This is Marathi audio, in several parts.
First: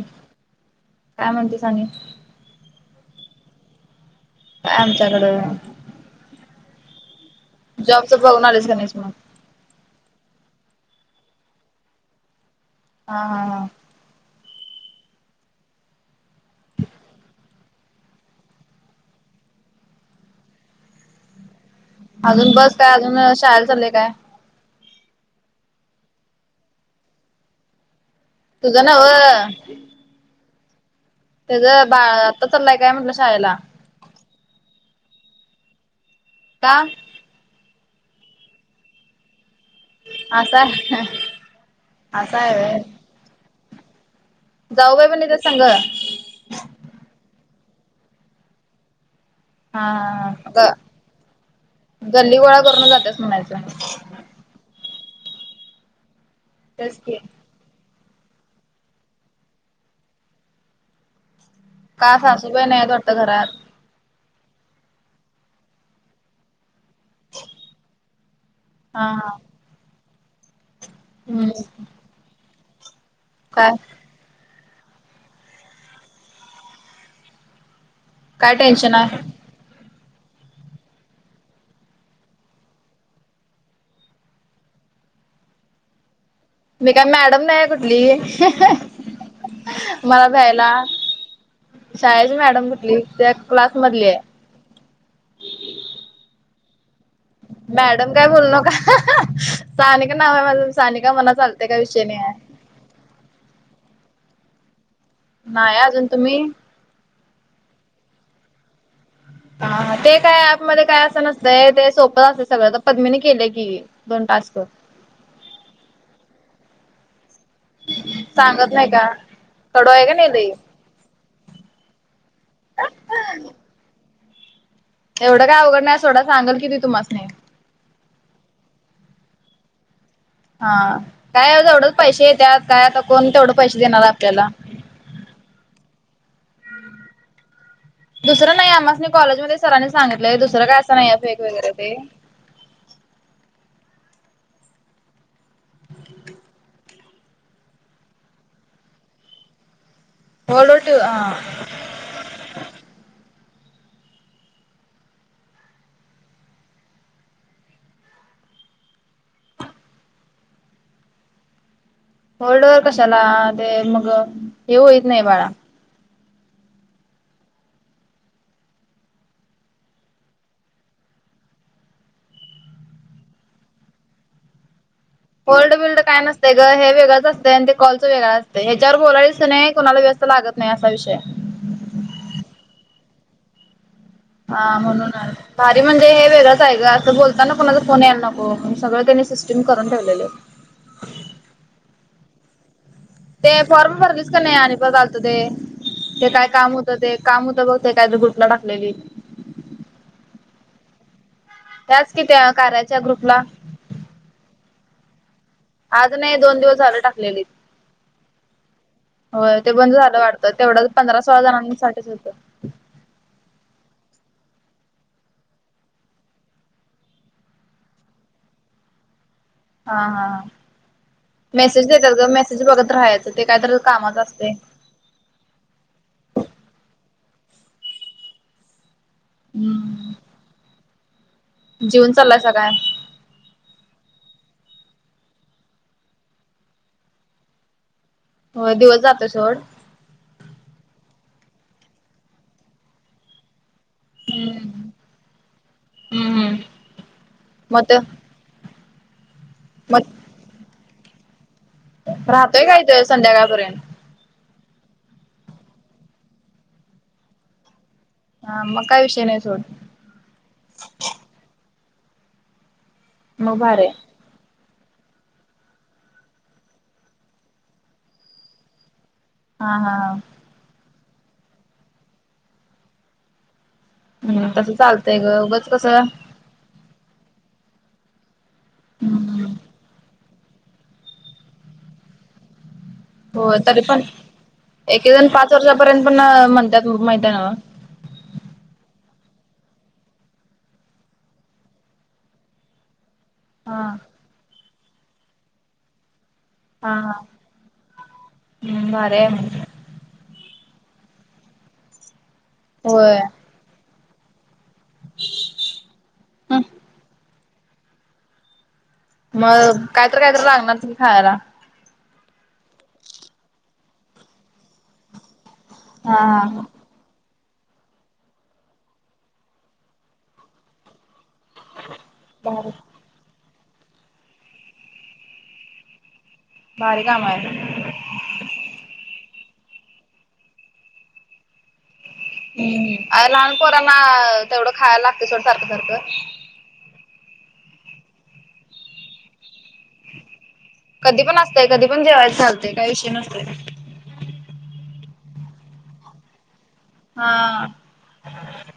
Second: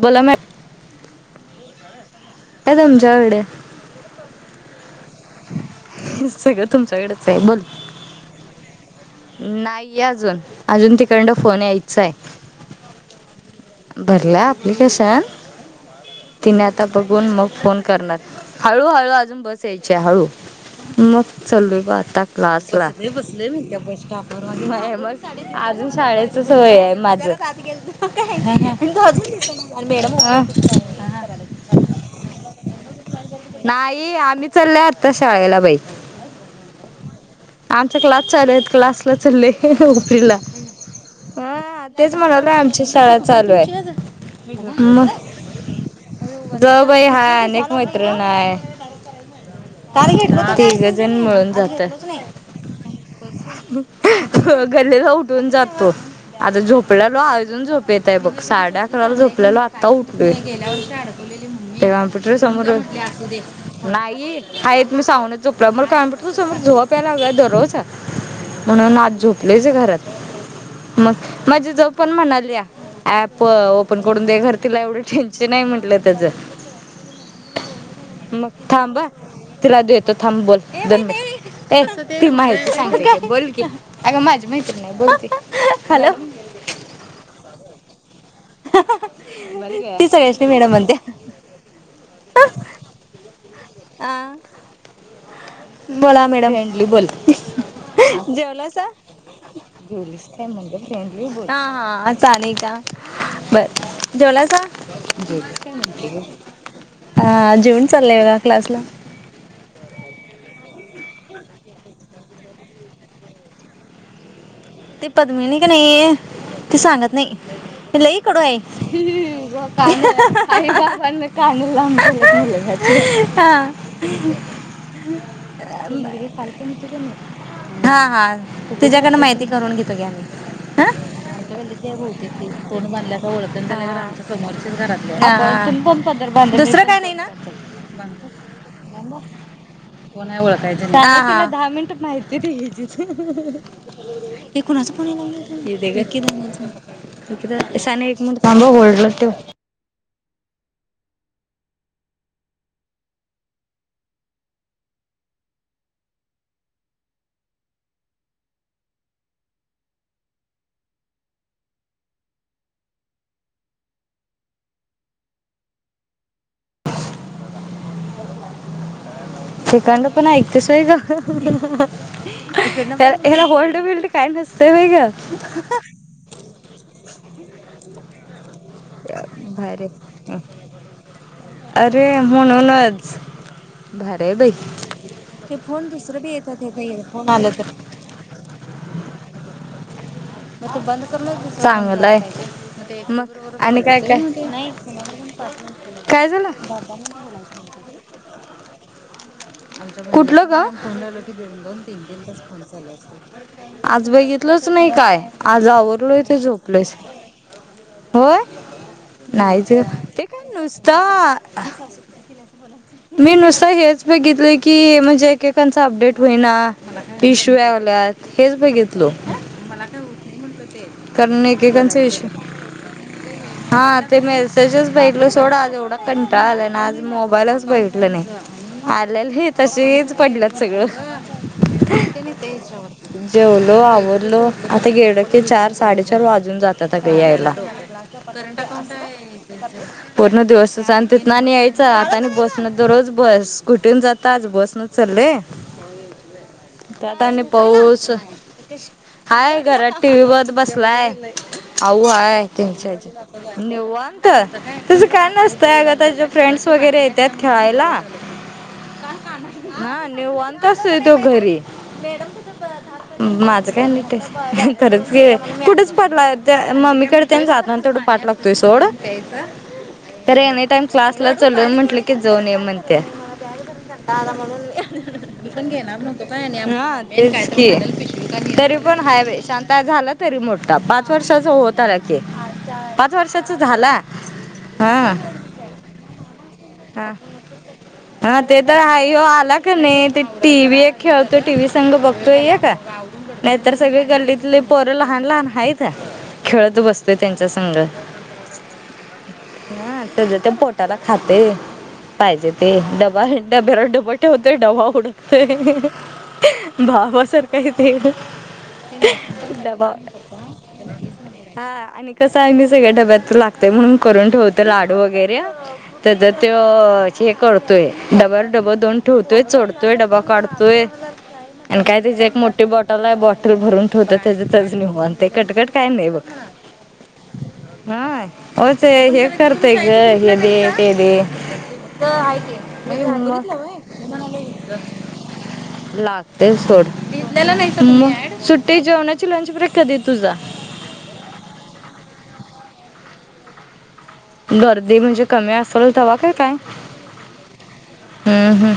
बोला मॅड काय म्हणते सानी एकदमच्यावडे का आमच्याकडं सगळं तुमच्याकडेच आहे बोल जॉबचं बघणार आलेच का नाहीस मग नाहीये अजून अजून तिकडडं फोन यायच आहे हा हा हा भरला अप्लिकेशन तिने आता बघून मग फोन करणार हळू हळू अजून बस यायची हळू मग चलू आता अजून बस क्लासला काय अजून शाळेला चाललंय काय मग अजून शाळेचच होय आहे माझ तुझं नव मडम त्याचा बा आता चालाय काय म्हटलं शाळेला नाही आम्ही चालल आता शाळेला बाई का आमचा क्लास चालू आहेत क्लासलाच लय डोकं फिरलं असं आहे ह तेच असं म्हणाल आहे व्हय आमच्या शाळा चालू आहे म जाऊबाई पण येत्यात संग ज बाई हा अनेक मैत्रण आहे हा हा मिळून जातोय. ह गल्ली गोळा करून जातेस म्हणायचं गल्लेला उठून जातो आता तेच झोपलाल की अ झोप येत आहे बघ साडे अकरा झोपल्याला आता उठोय का सासूबाई नाहीत वाटतं घरात नाही आहेत मी सावने चुकलं मग काय त सम झ लाव्या रोव म्हणून हा आत हा झोपलेच घरात मग हम्म माझी जव पण म्हणाली ऍप काय करून दे घर तिला एवढं टेन्शन आहे म्हटलं त्याचं मग काय टेन्शन थांबा आहे तिलाजू येतो थांब बोल धन ए ती माहिती सांग का बोल क अग माझी मैत्री नाही बोलते हॅल मी काय मॅडम नाही कुठली ती मला सगळ्याशनी द्यायला मॅडम म्हणते शाळेची मॅडम म्हटली त्या क्लास मधली आहे बोला मॅडमंडली बोलत मॅडम काय बोलू नका सानिका जेवलीस नाव आहे काय माझ म्हणलं सानिका फ्रेंडली म्हनात. हा हा असं आहे का बर देवला जा नाही अजून तुम्ही ह जेवनस चालाव का क्लास ला. हा हा ते काय ऍप मध्ये काय असं नसतंय ते सोपत असतंय सगळं तर पद्मीने केलंय की दोन टास्क. ते पद्मीने का नाही ते सांगत नाही. लई कडु हाय. सांगत नाही का कडू आहे का नाही लई कान लाले हा. एवढं काय अवघड नाही सोडा सांगल की का तुम्हांस नी. नाही. हा हा त्याच्याकडन माहिती करून घेतो घ्या आम्ही. हा काय आमच्या गल्लीत एवढच लय पैसे बहुतेक येत ते काय तोंड आता कोण बांधल्याचा तेवढं ओळखण पैसे झाल्या तर देणार आमच्या आपल्याला. समोरच्याच दुसरं काय नाही ना? दुसरं नाही आम्हासनी कॉलेजमध्ये सरांनी सांगितलंय कोणा दुसरं ओळखाय काय असं नाही आहे फेक दहा वगैरे ते मिनिट माहिती [unintelligible] साने एक थांब होल्ड ठेव. होल्ड वर ठेव हा. होल्ड वर कशाला ते मग हे होईत नाही बाळा. तेकांड पण ऐकतेसय गला होल्ड बिलड काय नसतं वेगं ओल्ड बिल्ड काय नसते गं हे वेगंच असते आणि ते कॉल्च वेगळां अस. ह्याच्यावर बोलायलाच नाही भारी कोणाला व्यस्त हाय. लागत नाही असा विषय अरे म्हणूनच. भारी हाय बाई. हा म्हणून ते भारी फोन म्हणजे दुसरं हे बी येतात वेगळंच आहे का बाई असं फोन बोलता आलं ना तर कोणाच फोन यायला नको सगळं त्यांनी सिस्टीम करून ठेवलेले चांगलाय हाय. ते फॉर्म भरलीस का नाही आणि परत आलंत पण ते पाठवून काय काम होतं बाबांना ते काम होत बघ. ते काय ग्रुप ला टाकलेली. कुठलं ग? त्याच कि त्या कार्याच्या ग्रुपला आज बघितलच नाही काय? आज आवरलोय नाही ते दोन दिवस झोपलोयच झालं टाकलेली व्हय. हो नाहीच ते बंद झालं ते काय वाटतं तेवढंच पंधरा सोळा नुसतं. जणांसाठीच होतं मी नुसतं हेच. बघितलं की म्हणजे एकेकांच अपडेट होईना इश्यू याल्यात हेच बघितलं. हा हां हां. कारण मेसेज एकेकांचा देतात ग इश्यू मेसेज बघत राहायचं ते काय तर हा ते कामाचं असतंय. मेसेजेस बघितलं सोडं आज एवढा कंटाळा आला ना आज मोबाईलच बघितलं नाही. आल्याल हे तसेच हम्म पडलंत सगळं. जीवन चाललायसा काय जेवलो आवरलो आता गेलो की चार साडेचार वाजून जातात अगं यायला. [unintelligible] होय दिवस जातोय सोड. [unintelligible] पूर्ण दिवसच आणि तिथं आणि यायचं आता आणि बसन दररोज बस स्कुटीन जात नाही. आज बस न हम्म चाललोय हम्म हम्म त्यात आणि मग ते पाऊस‌. हाय घरात टी मग व्ही बगत बसलाय. आऊ हाय राहतोय काय इथ तेनच्या संध्याकाळपर्यंत हेच्या तसं काय नसतंय अग त्याच्या फ्रेंड्स वगैरे येतात खेळायला. हा म. हा नीवांत असतोय तो घरी. मग माझं काय भारी आहे नाही खरंच घे कुठेच पाठी लागत नाही मम्मीकडे ते जातना तेन पाठ लागतोय सोड हा हा अरे एनी टाइम क्लासला चालू म्हटलं की जाऊन ये म्हणतीया काला तसं चालतंय ग म्हणून पण उगच घे ना कसं मी पण घेणार नव्हतो तरी पण हाय बाई हम्म शांत झाला. मोठा पाच वर्षा होत आला की. वर्षाचा हो तरी झाला पण हा एक एक जण पाच वर्षापर्यंत पण म्हणतात हा माहिती आहे नव्हतं हा ते तर हाय ओ आला का नाही ते टी व्ही एक खेळतो टी व्ही संघ बघतोय एक नाहीतर हा सगळे गल्लीतले पोरं लहान लहान आहेतच खेळत हा बसतोय हा त्यांचा संघ भारी आहे मग हा त्या ते पोटाला खाते पाहिजे ते डबा डब्यावर डब होतय डबा उडकतय होय. भावासारखा य ते मग डबा कायतर कायतर लागणार की खायला. हा आणि कसं आहे मी सगळ्या डब्यात लागतंय म्हणून करून ठेवतो लाडू वगैरे हा त्या ते हा. हे करतोय डबल डबल दोन ठेवतोय चोडतोय डबा काढतोय आणि काय तची एक मोठी भारी बॉटल आहे बॉटल बॉटल भरून ठेवतो त्याचा त्याचं निेवात आणि ते कटकट काय नाही बघ भारी काम आहे ना हा ओते हे करतेय ग हे दे ते दे अ लहान पोरांना तेवढं खायला लागते सोड सारखं सारखं. लाग तेच सोड सुट्टी जेवणाची लंच ब्रेक कधी आहे तुझा? कधी पण असतं कधी पण जेवायच चालतंय काही विषय नसतं गर्दी म्हणजे कमी असलं तवा का काय हा हम्म हम्म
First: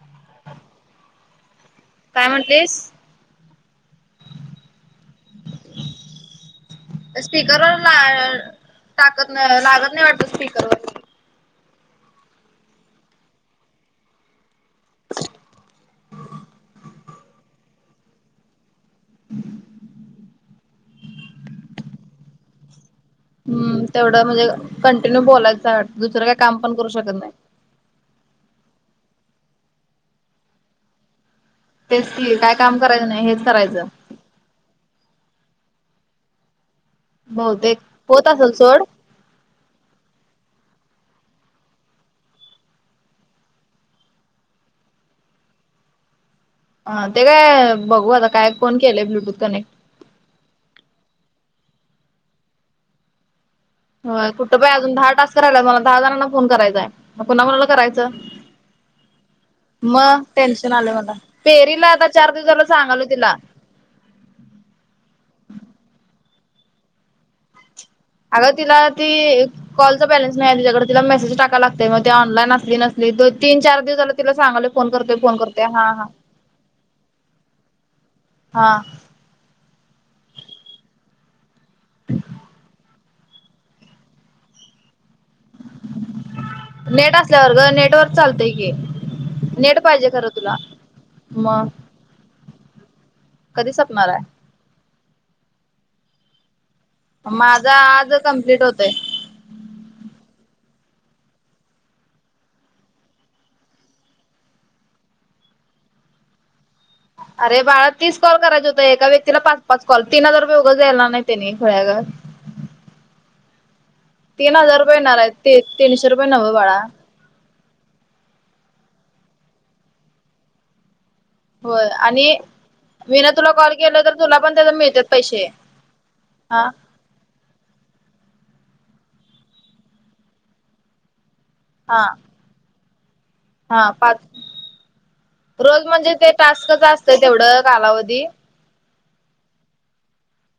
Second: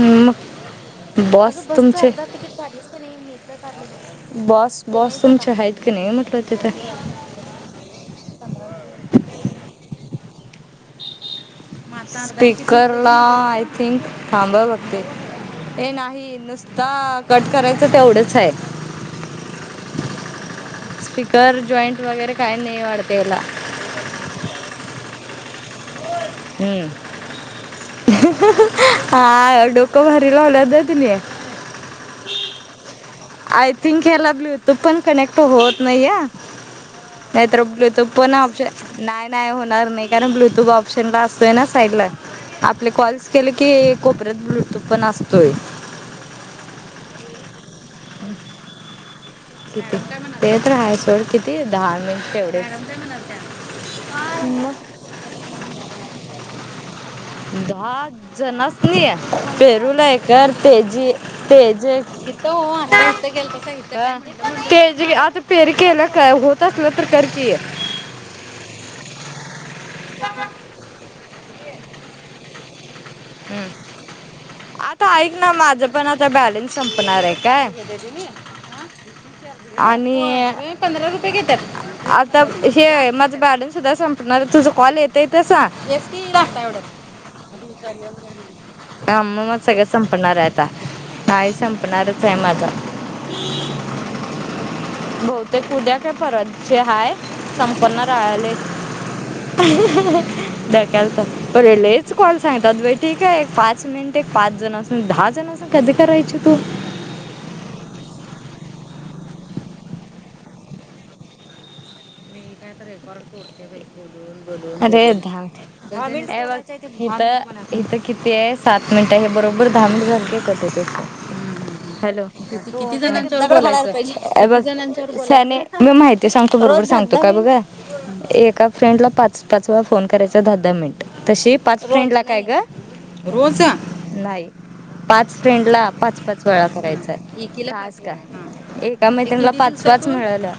हम्म मग बॉस तुमचे काय म्हटलीस? बॉस बॉस तुमच्या आहेत की नाही म्हटलं तिथं स्पीकरवर ला टाकत लागतं नाही वाटत स्पीकरवर स्पीकर ला आय थिंक थांब अ बघते हे नाही नुसता कट करायचं तेवढंच आहे स्पीकर जॉईंट वगैरे काही नाही वाढते याला हम्म तेवढं म्हणजे कंटिन्यू बोलायचं वाटत दुसरं काही काम पण हम्म. करू शकत नाही हा डोकं भारी लावलं त्यांनी तेच काय काम करायचं नाही हे आय थिंक ह्याला ब्लूटूथ पण कनेक्ट होत नाही या नाही तर बहुतेक ब्लूटूथ होत पण असेल सोड. ऑप्शन नाही नाही होणार नाही कारण ब्लूटूथ ऑप्शन ला असतोय ना साईड ला आपले कॉल्स केले की कोपऱ्यात ब्लूटूथ पण असतोय. ह ते काय बघू आता काय फोन केलेय ब्लूटूथ कनेक्ट ते तर आहे सोड किती दहा मिनिट तेवढे हो कुठं बाई अजून दहा टास्क राहिला मला दहा जणांना फोन करायचाय दहा जणा सनी नाही मग पेरुलयकर टेन्शन आलंय तेजी मला तेजी पेरीला जे आता कि चार दिवस झालं सांगालोय तिथं तिला ग ते आता पेरी केला काय होत असलं तर करकी अगं तिला ती कॉलचा बॅलेन्स नाही आहे तिच्याकडे तिला मेसेज टाका लागतं तेव्हा ऑनलाईन असली नसली तर तीन चार दिवस झाला तिला सांगाले फोन करते आता ऐक फोन ना करते हा माझं हा पण आता बॅलन्स संपणार आहे काय हे देते मी हां आणि पंधरा रुपये घेतात आता हे माझं ब बॅलेन्स सुद्धा संपल तुझं कॉल येत आहे तसा नेट असल्यावर ग म मग सगळ पाहिजे खरं संपणार आहे तुला आता नाही मग संप आपणार फमाचा कधी संपणार आहे बहुतेक उद्या काय परत जे हाय माझा आज कम्प्लीट होतय द कलस बरलेच कवाल सांगतात ब ठीक आहे एक पाच मिनट एक पाच जण असून दहा जण असून कधी करायची तू अरे बाळा तीस कॉल करायचे होत एका व्यक्तीला पाच पाच कॉल तीन हजार बे उघं जायला ना नाही त्याने खळ्या तीन हजार रुपये अरे येणार आहेत ाव ते तीनशे रुपये नव्ह हथ बाळा इथ किती आहे सात मिनिट आहे हे बरोबर दहा मिनिट झा क होय हॅलो आणि मी ना तुला कॉल केलं तर तुला पण त्याच मिळतात पैसे कितीने मी माहिती सांगतो हा बरोबर सांगतो का बघा एका फ्रेंडला पाच पाच वेळा फोन करायचा दहा दहा मिनिट तशी पाच हा फ्रेंड ला काय ग रोज हा पाच नाही पाच फ्रेंड रोज ला म्हणजे पाच ते पाच वेळा टास्कच असतंय तेवढं करायचाला का कालावधी का महि त्यांना पाचवच मिळाल्या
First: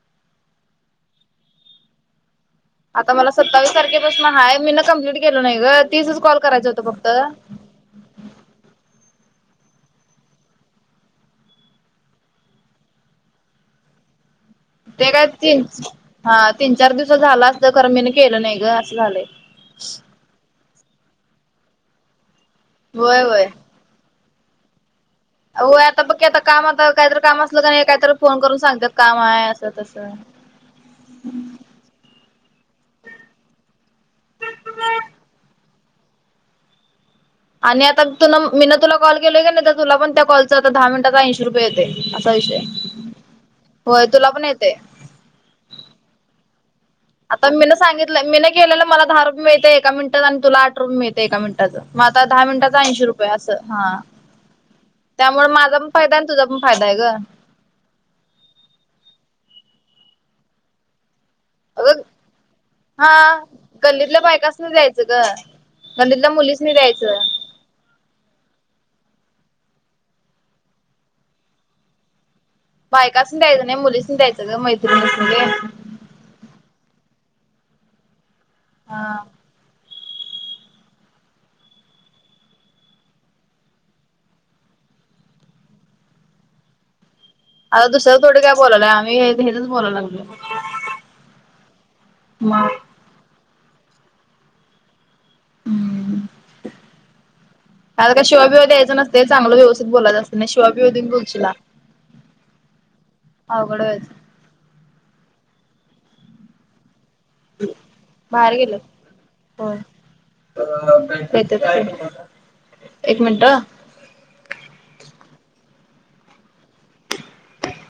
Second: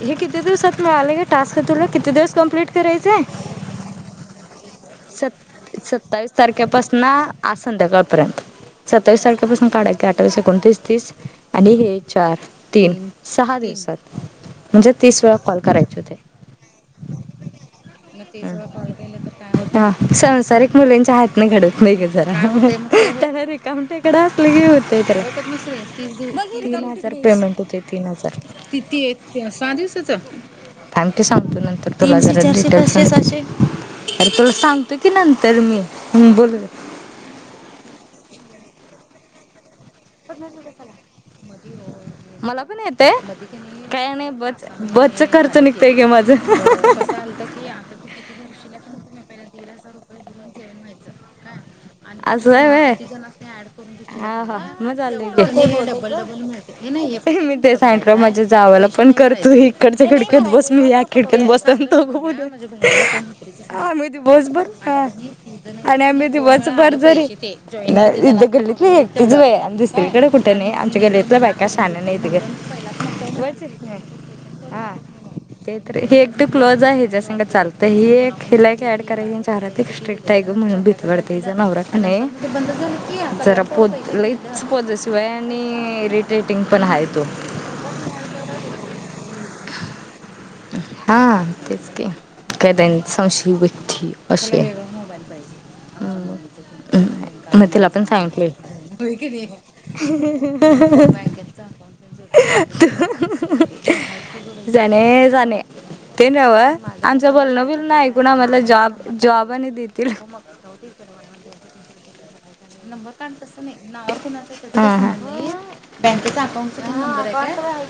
हे किती दिवसात म आलाग टस्कतरला कि दिव क्लीट आता मला सत्तावीस तारखेपासून आहेय मी ना कम्प्लीट केलो नाही सत् ग तीसच सत्तावीस कॉल करायचं होतं तारखेपासून फक्त आज संध्याकाळपर्यंत सत्तावीस तारखेपासून काढा की अठवीस एकोणतीस तीस आणि हे चार तीन सहा दिवसात म्हणजे ते तिस काय वेळा कॉल तीन करायचे होते हा तीन चार दिवस झालं असतं खरं मी केलं नाही ग असं झालंय सरसरीत मुलींच्या हातने घडत नाही ग जरा होय होय काय म्हणते इकडं असलं के होतय तर होय आता बघ की आता काम तीन आता हजार काहीतरी काम पेमेंट असलं का होते नाही तीन काहीतरी फोन हजार करून सांगतात किती काम आहे असं सहा तसं. दिवसाच थँक्यू सांगतो नंतर तुला जरा डिटेल्स अरे तुला सांगतो की नंतर मी बोल आणि आता तुन मीन तुला कॉल केलोय का नाही तर तुला पण त्या कॉलच आता दहा मिनिटाचा ऐंशी रुपये येतय असा विषय मला पण येतय होय काय नाही तुला ब पण येतय ब खर्च निघतय गे माझं आता मी न सांगितलं मी न केलेलं मलाहा रुपये मिळते ए मिनिटात आणि तुला आठ रुपये मिळते एका मिनिटाचं मग आता दहा असं आहे मिनिटाचा व्हय ऐंशी रुपये असं हा त्यामुळे माझा पण फायदा तुझा फायदा आहे ग नाही म सँड्र माझ्या जावाला पण करतू इकडच्या खिड्यात बस मी या खिडक्यात बस अगं हा आम्ही ती गल्लीतल्या भोज भर बायकासनी द्यायचं ह ग आणि आम्ही गल्लीतल्या त मुलीसनी ब बर द्यायचं. थ गल्लीतली एकीच आहे दुसरीकडे कुठं नाही आमच्या गल्लीतलं बायका शाान नाही इथ घरी बायकाासून द्यायचं नाही मुलीसून द्यायचं ग हा मैत्रिणी ते हे एकदा क्लोज आहे ज्या सग चालतं ही एक हेिलाय ऍड हा कराय शार स्ट्रिकटग मण बित बडतात नव जरा पोत लच पोतशिवाय आणि रेट रेटिंग पण आहे तो आता दुसऱ थोडे काय बोलाय आम्ही रच बोला लागल म संशी वृती असे हम् मग तिला पण काल का सांगितले शिवाबिवा द यायचं नसते चांगलं व्यवस्थित बोलायचं असत ना शिवािव त होघडयच जाणे जाने ते न्हव आमचं बोलणं बिोलण ऐकू ना म बाहेर जॉब जॉब आणि देतील मग [inaudible] देत्यात की नंबर काढतसं नाही नाव कुणाच त्याच बँकेचा अकाउंट